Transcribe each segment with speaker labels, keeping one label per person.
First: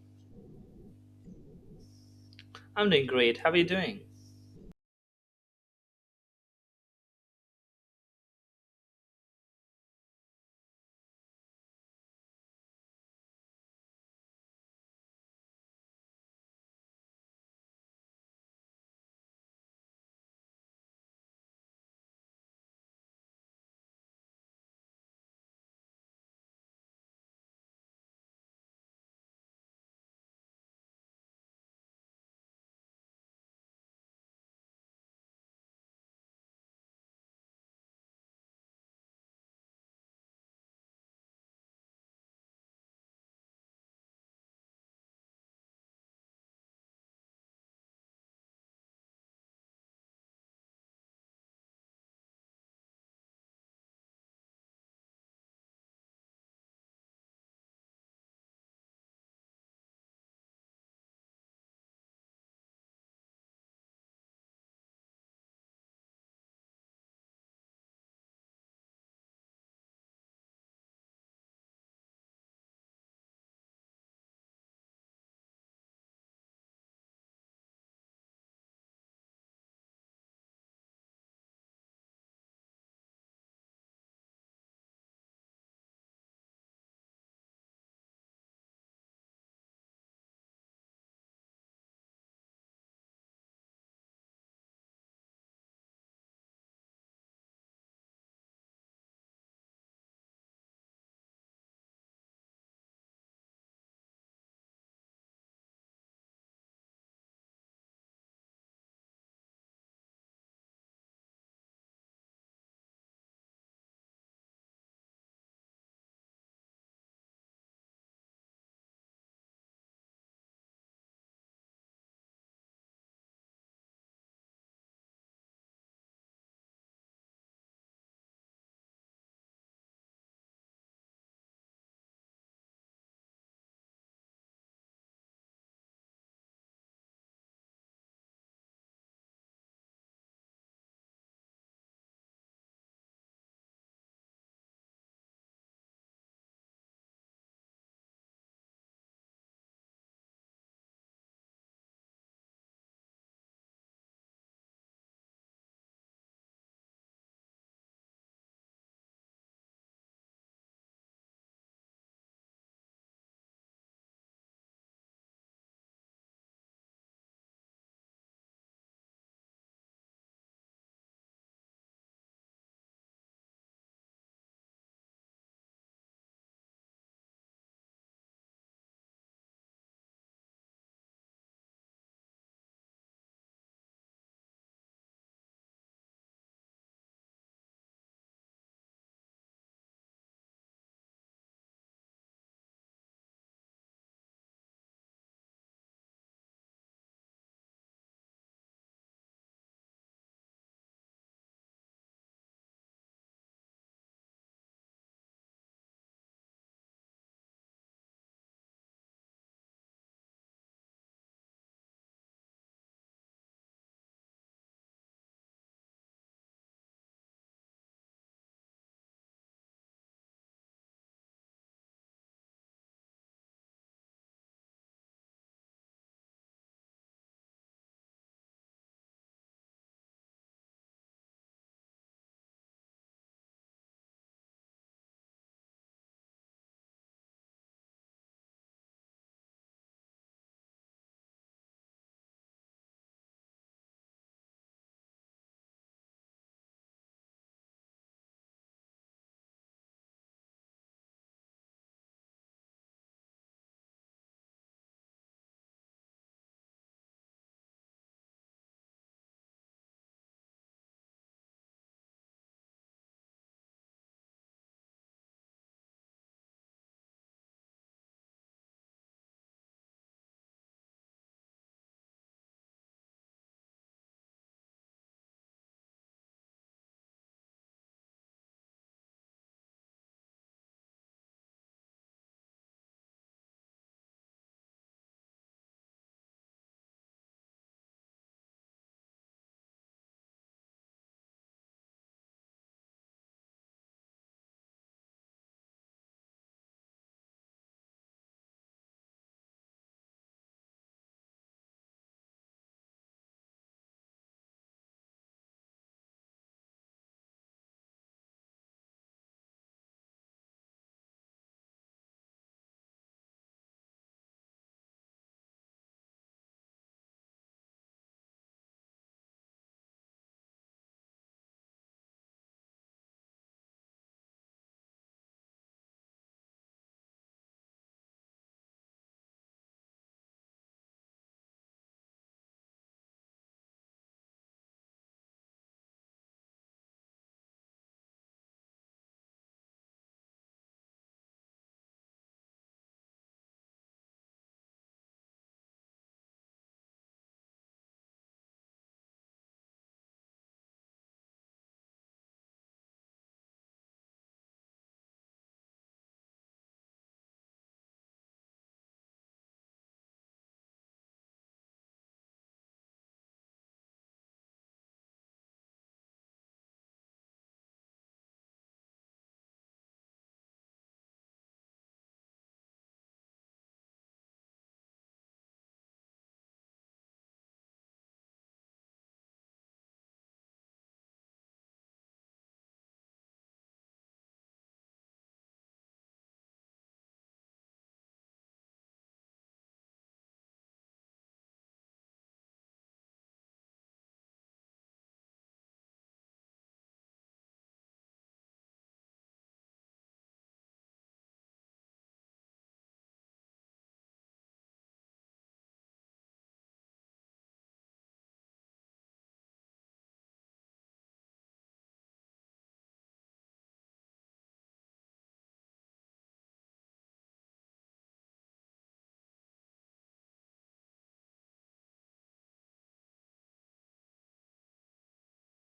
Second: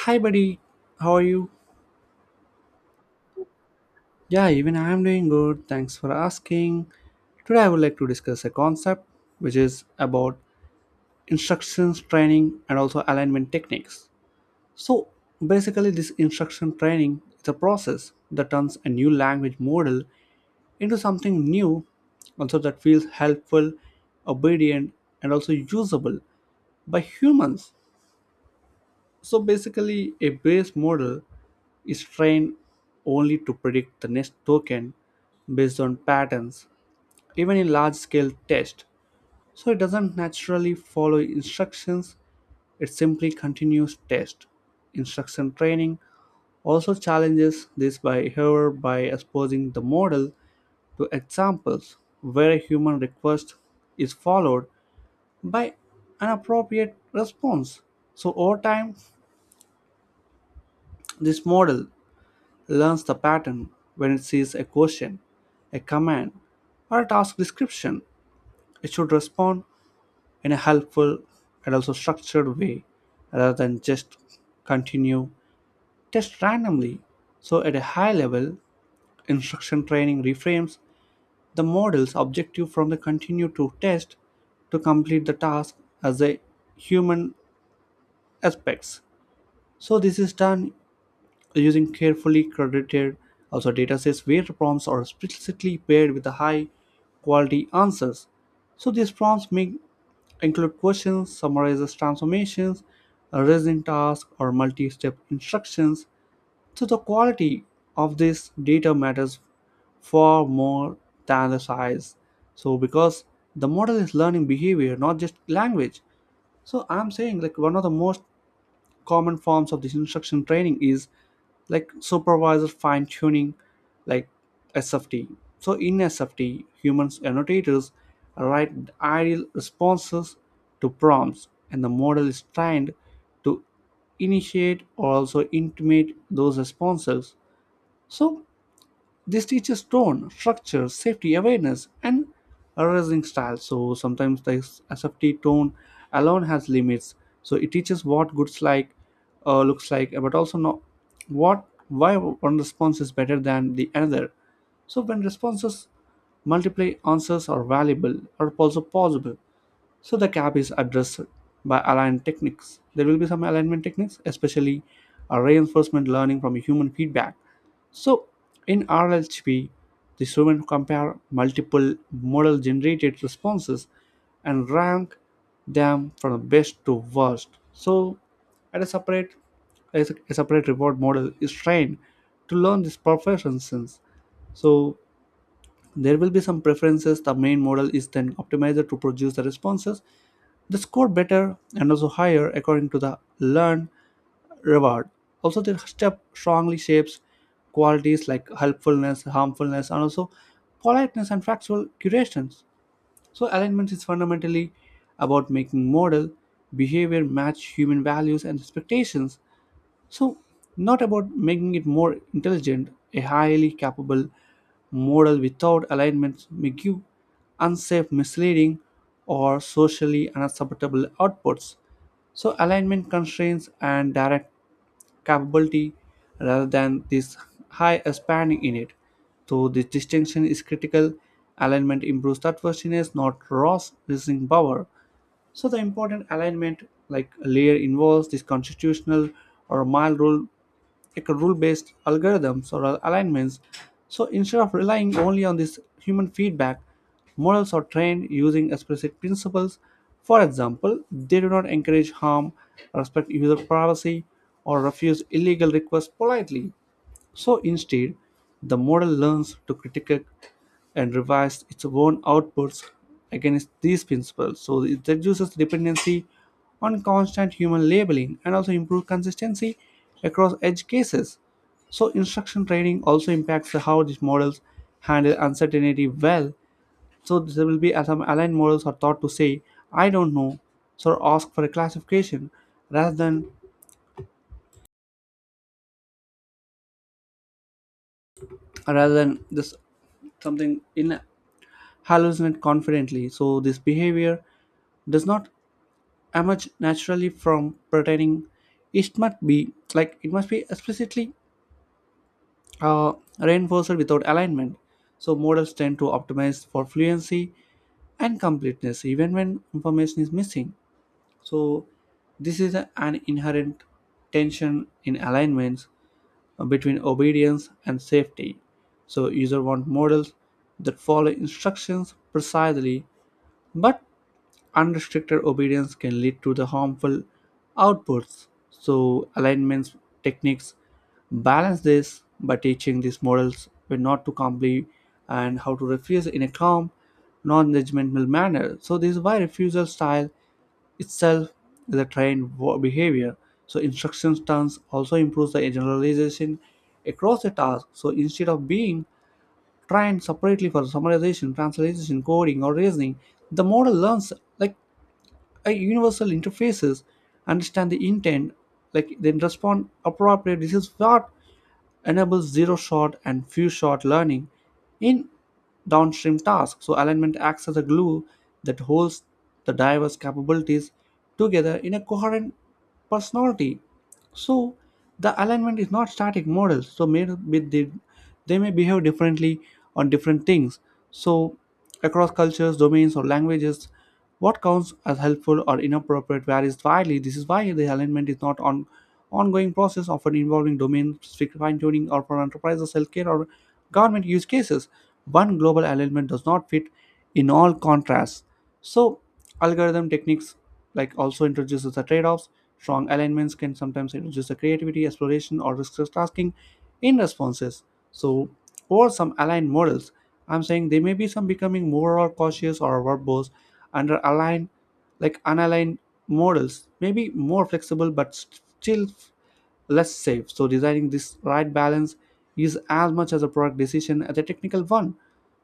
Speaker 1: Hi, buddy. How are you?
Speaker 2: I'm doing great. How are you doing?
Speaker 1: Yeah, even I am doing good. Thanks for asking. Today, I would like to discuss a concept which is about instructions training and also alignment techniques. So, basically, this instruction training is a process that turns a new language model into something new, also that feels helpful, obedient, and also usable by humans. So basically, a base model is trained only to predict the next token based on patterns, even in large scale tests. So it doesn't naturally follow instructions, it simply continues test. Instruction training also challenges this behavior by exposing the model to examples where a human request is followed by an appropriate response. So over time, this model learns the pattern when it sees a question, a command, or a task description. It should respond in a helpful and also structured way rather than just continue test randomly. So, at a high level, instruction training reframes the model's objective from the continue to test to complete the task as a human aspects. So, this is done using carefully curated also datasets where prompts are explicitly paired with the high quality answers. So these prompts may include questions, summarizes transformations, a resin task, or multi-step instructions. So the quality of this data matters far more than the size. So because the model is learning behavior, not just language. So I'm saying like one of the most common forms of this instruction training is like supervisor fine tuning like SFT. So in SFT humans annotators write ideal responses to prompts and the model is trained to initiate or also intimate those responses. So this teaches tone, structure, safety awareness, and arising style. So sometimes the safety tone alone has limits. So it teaches what goods like looks like, but also not what why one response is better than the another. So when responses multiply answers are valuable or also possible. So the gap is addressed by aligned techniques. There will be some alignment techniques, especially reinforcement learning from human feedback. So in RLHP, the student compare multiple model generated responses and rank them from the best to worst. So at a separate a separate reward model is trained to learn this perfection sense. So there will be some preferences. The main model is then optimized to produce the responses they score better and also higher according to the learned reward. Also, their step strongly shapes qualities like helpfulness, harmfulness, and also politeness and factual curations. So, alignment is fundamentally about making model behavior match human values and expectations, so not about making it more intelligent. A highly capable model without alignments may give unsafe, misleading, or socially unacceptable outputs. So, alignment constraints and direct capability rather than this high spanning in it. So, this distinction is critical. Alignment improves trustworthiness, not raw reasoning power. So the important alignment like layer involves this constitutional or mile rule like a rule-based algorithms or alignments. So instead of relying only on this human feedback, models are trained using explicit principles. For example, they do not encourage harm, respect user privacy, or refuse illegal requests politely. So instead, the model learns to critique and revise its own outputs against these principles. So it reduces dependency on constant human labeling and also improve consistency across edge cases. So instruction training also impacts how these models handle uncertainty well. So there will be some aligned models are taught to say, I don't know, so ask for a classification rather than rather than this something in hallucinate confidently. So this behavior does not emerge naturally from pretending. It must be explicitly uh, reinforced without alignment. So models tend to optimize for fluency and completeness even when information is missing. So this is an inherent tension in alignments between obedience and safety. So user want models that follow instructions precisely but unrestricted obedience can lead to the harmful outputs. So alignment techniques balance this by teaching these models when not to comply and how to refuse in a calm, non-judgmental manner. So this is why refusal style itself is a trained behavior. So instruction stance also improves the generalization across a task. So instead of being trained separately for summarization, translation, coding, or reasoning, the model learns like universal interfaces, understand the intent like then respond appropriately. This is what enables zero shot and few shot learning in downstream tasks. So alignment acts as a glue that holds the diverse capabilities together in a coherent personality. So the alignment is not static models. So maybe they may behave differently on different things. So across cultures, domains, or languages, what counts as helpful or inappropriate varies widely. This is why the alignment is not on ongoing process, often involving domain-specific fine-tuning or for enterprises, healthcare, or government use cases. One global alignment does not fit in all contrasts. So algorithm techniques like also introduces the trade-offs. Strong alignments can sometimes introduce the creativity exploration or risk tasking in responses. So or some aligned models, I'm saying they may be some becoming more or cautious or verbose under aligned like unaligned models may be more flexible but still less safe. So designing this right balance is as much as a product decision as a technical one.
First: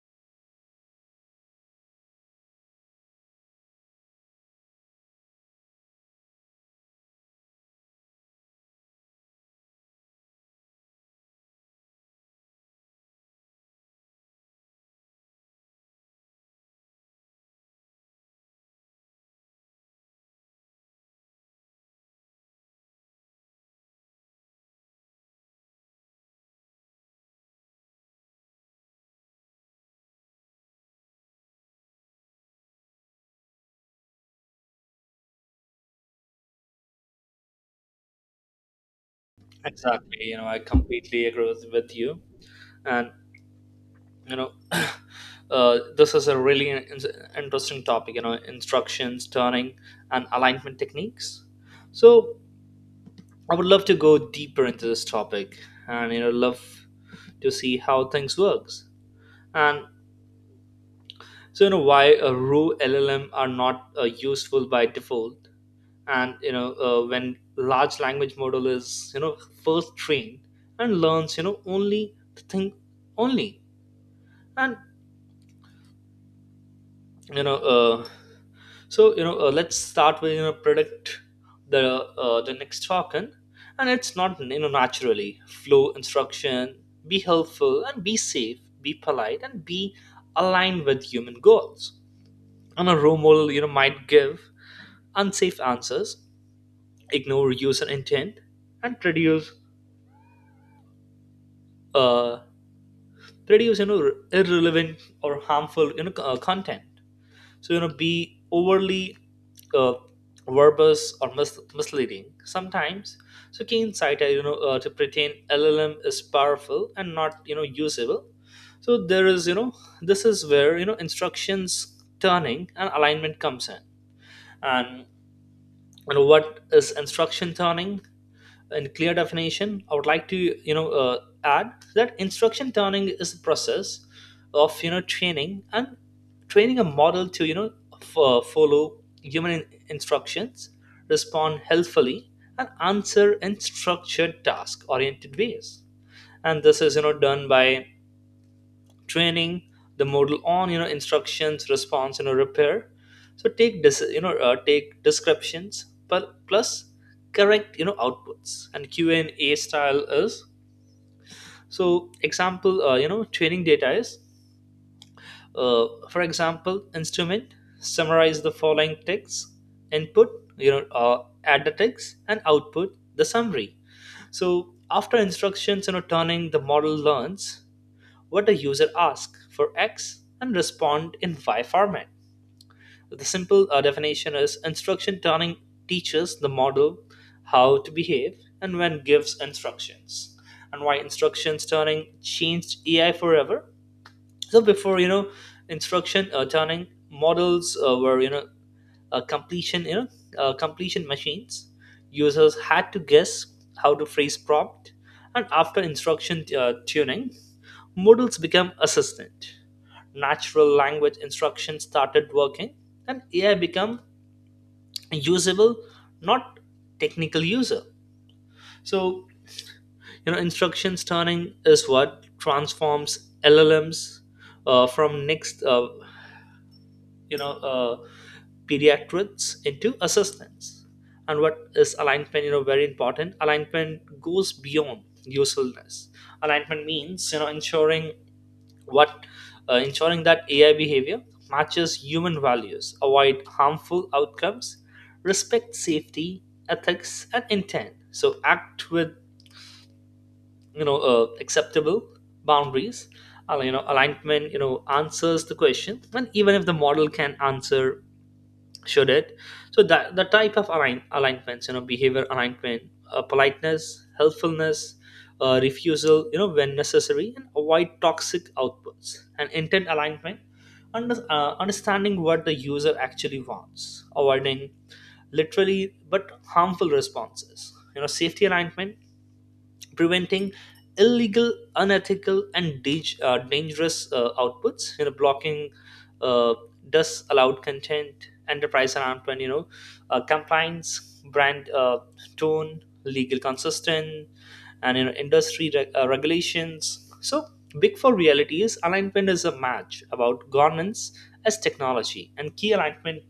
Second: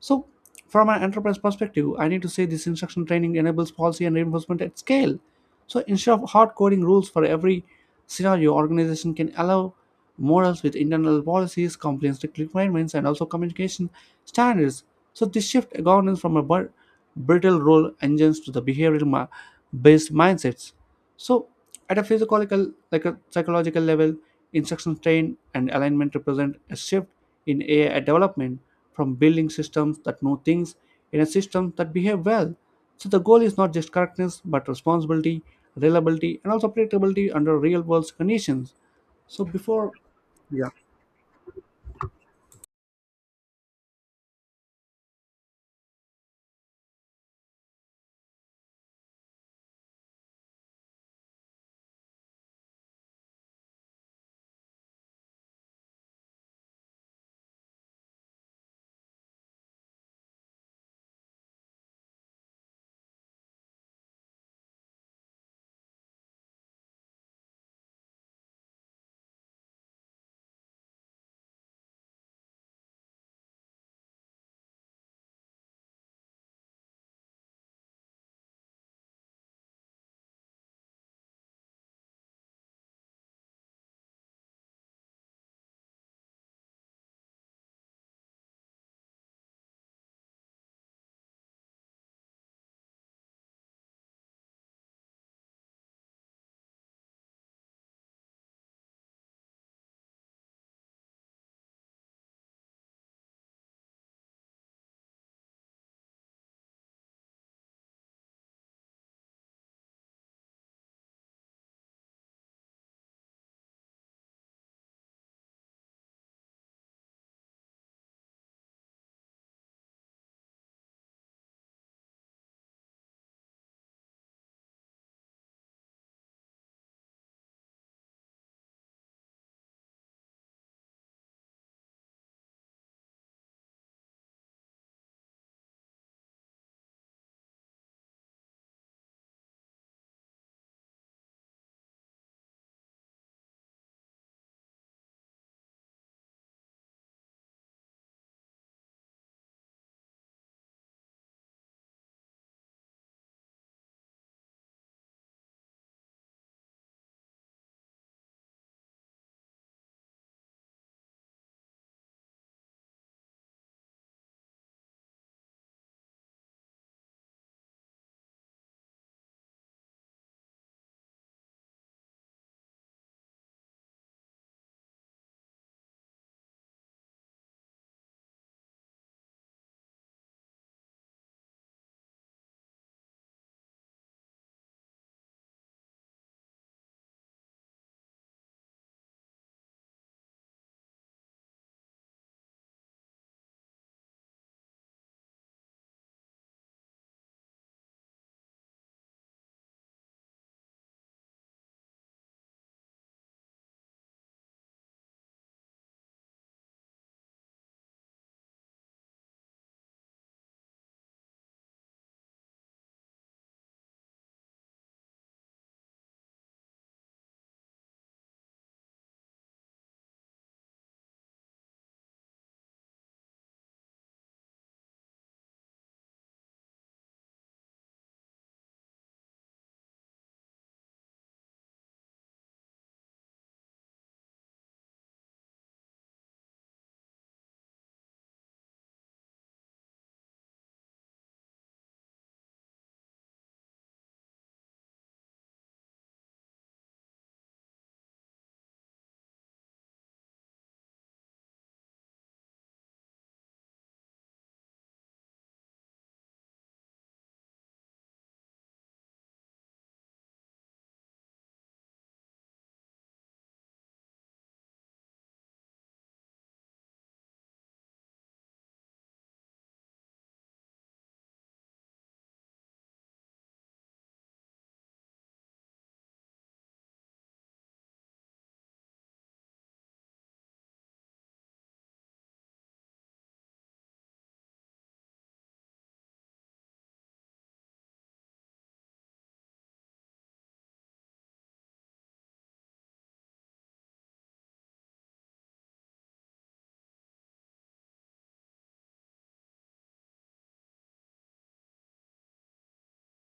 Speaker 1: So from an enterprise perspective, I need to say this instruction training enables policy and reinforcement at scale. So instead of hard coding rules for every scenario, organization can allow models with internal policies, compliance requirements, and also communication standards. So this shift governance from a brittle role engines to the behavioral based mindsets. So at a physiological, like a psychological level, instruction train and alignment represent a shift in AI development from building systems that know things in a system that behave well. So the goal is not just correctness, but responsibility, reliability, and also predictability under real-world conditions. So before
Speaker 2: Exactly. You know, I completely agree with you. And, you know, this is a really interesting topic, you know, instructions, turning, and alignment techniques. So I would love to go deeper into this topic and, you know, love to see how things works. And so you know why raw LLM are not useful by default, and you know when large language model is, you know, first trained and learns, you know, only the thing only And you know let's start with, you know, predict the the next token. And it's not, you know, naturally flow instruction, be helpful and be safe, be polite and be aligned with human goals. And a role model, you know, might give unsafe answers, ignore user intent, and uh, reduce you know irrelevant or harmful, you know, content. So you know be overly uh, verbose or misleading sometimes. So keen insider, you know, to pretend LLM is powerful and not, you know, usable. So there is you know this is where, you know, instructions turning and alignment comes in. And you know what is instruction turning in clear definition, I would like to, you know, add that instruction turning is a process of, you know, training a model to, you know, follow human instructions, respond helpfully, and answer in structured task-oriented ways. And this is, you know, done by training the model on, you know, instructions response, you know, repair. So take this, you know, take descriptions plus correct, you know, outputs and q&a style is. So example you know training data is for example instrument summarize the following text input, you know, add the text and output the summary. So after instructions, you know, turning, the model learns what a user asks for X and respond in Y format. The simple definition is instruction turning teaches the model how to behave and when gives instructions. And why instructions turning changed AI forever? So before, you know, instruction turning models were, you know, uh, completion you know completion machines. Users had to guess how to phrase prompt, and after instruction tuning, models become assistant, natural language instruction started working, and ai become usable, not technical user. So you know instructions turning is what transforms llms from next you know uh, pediatrics into assistants. And what is alignment? You know, very important. Alignment goes beyond usefulness. Alignment means, you know, ensuring what, ensuring that AI behavior matches human values, avoid harmful outcomes, respect safety, ethics, and intent. So act with, you know, acceptable boundaries. You know, alignment. You know, answers the question, and even if the model can answer, should it? So that the type of alignments, you know, behavior alignment, politeness, helpfulness, refusal, you know, when necessary, and avoid toxic outputs. And intent alignment, understanding what the user actually wants, avoiding literally but harmful responses. You know, safety alignment, preventing illegal, unethical, and dangerous outputs, you know, blocking uh, disallowed content. Enterprise announcement, you know, compliance, brand tone, legal consistent, and you know industry regulations. So big four reality is alignment is a match about governance as technology. And key alignment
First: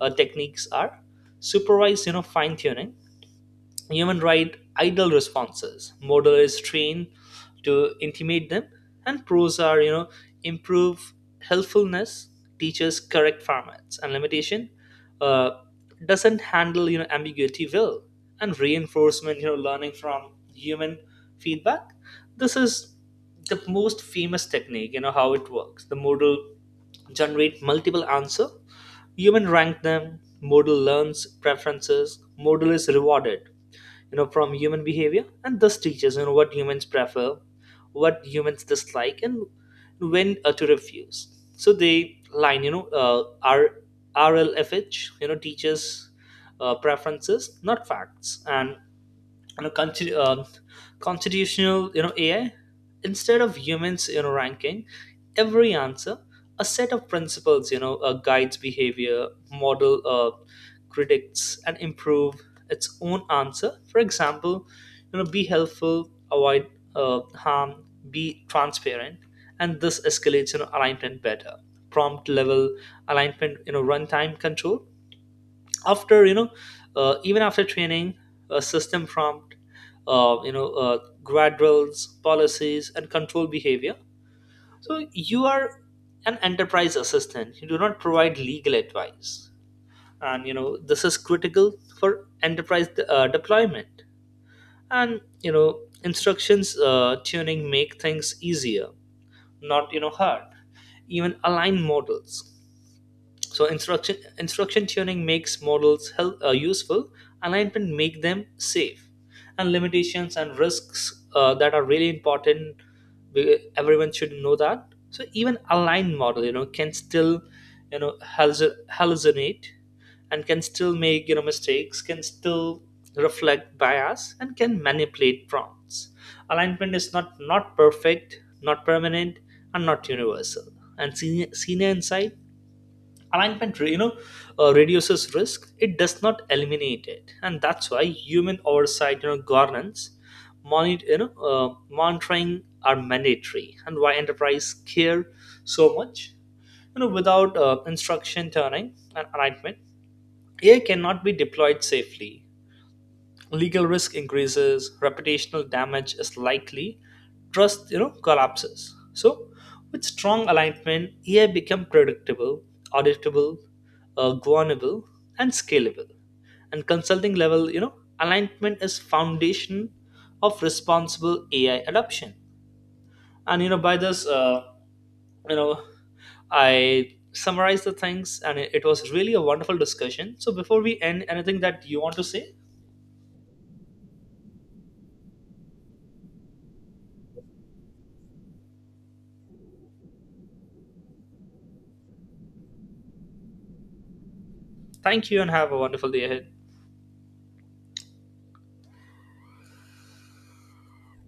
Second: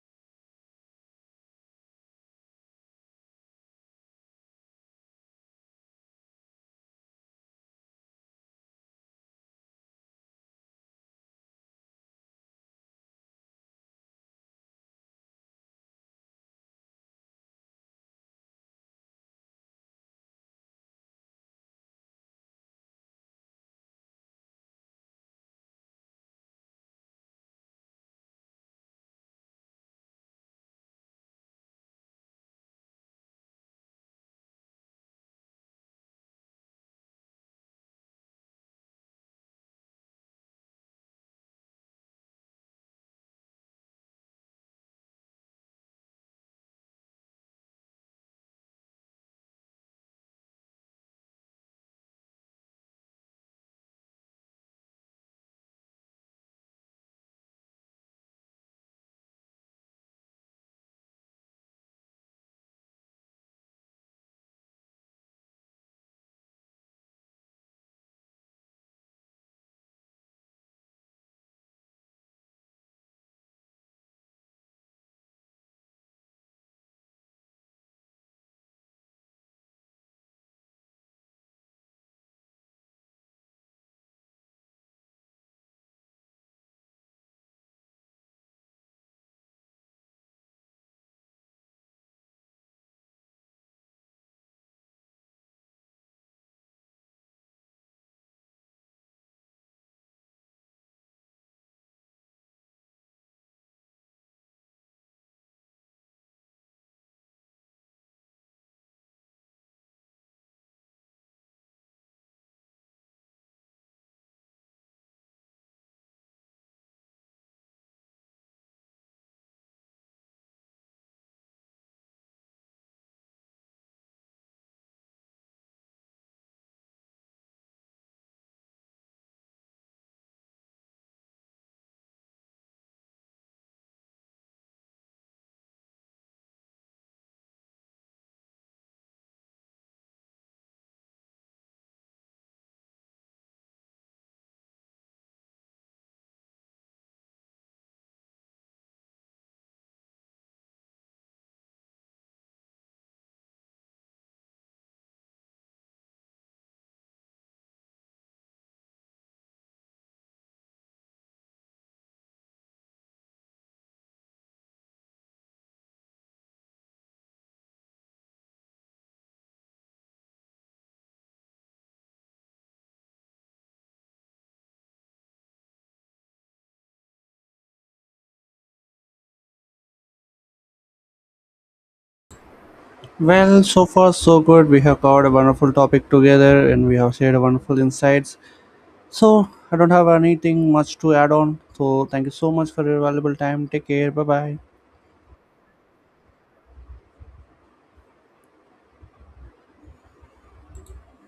Speaker 2: techniques are supervised, you know, fine tuning. Human write idle responses. Modal is trained to intimate them, and pros are, you know, improve helpfulness, teaches correct formats, and limitation uh, doesn't handle, you know, ambiguity well. And reinforcement, you know, learning from human feedback. This is the most famous technique. You know how it works. The modal generate multiple answer. Human rank them. Modal learns preferences. Modal is rewarded, you know, from human behavior, and thus teaches, you know, what humans prefer, what humans dislike, and when to refuse. So they line, you know, RLFH, you know, teaches preferences, not facts. And you know, constitutional, you know, AI, instead of humans, you know, ranking every answer, a set of principles, you know, guides behavior. Model critics and improve its own answer. For example, you know, be helpful, avoid harm, be transparent. And this escalates, you know, alignment better. Prompt level alignment, you know, runtime control after, you know, even after training, a system prompt, you know, guardrails, policies, and control behavior. So you are an enterprise assistant, you do not provide legal advice. And you know this is critical for enterprise deployment. And you know instructions tuning make things easier, not, you know, hard, even align models. So instruction tuning makes models useful, alignment make them safe. And limitations and risks that are really important, everyone should know that. So even aligned model, you know, can still, you know, hallucinate, and can still make, you know, mistakes, can still reflect bias, and can manipulate prompts. Alignment is not perfect, not permanent, and not universal. And senior insight, alignment, you know, reduces risk, it does not eliminate it. And that's why human oversight, you know, governance, monitor you know uh, monitoring are mandatory. And why enterprise care so much, you know, without instruction turning and alignment, ai cannot be deployed safely. Legal risk increases, reputational damage is likely, trust, you know, collapses. So with strong alignment, ai become predictable, auditable, governable, and scalable. And consulting level, you know, alignment is foundation of responsible ai adoption. And you know by this uh, you know, I summarized the things, and it was really a wonderful discussion. So before we end, anything that you want to say?
Speaker 1: well, so far so good. We have covered a wonderful topic together, and we have shared wonderful insights. So I don't have anything much to add on. So thank you so much for your valuable time. Take care. Bye bye.
Speaker 2: Thank you, and have a wonderful day ahead.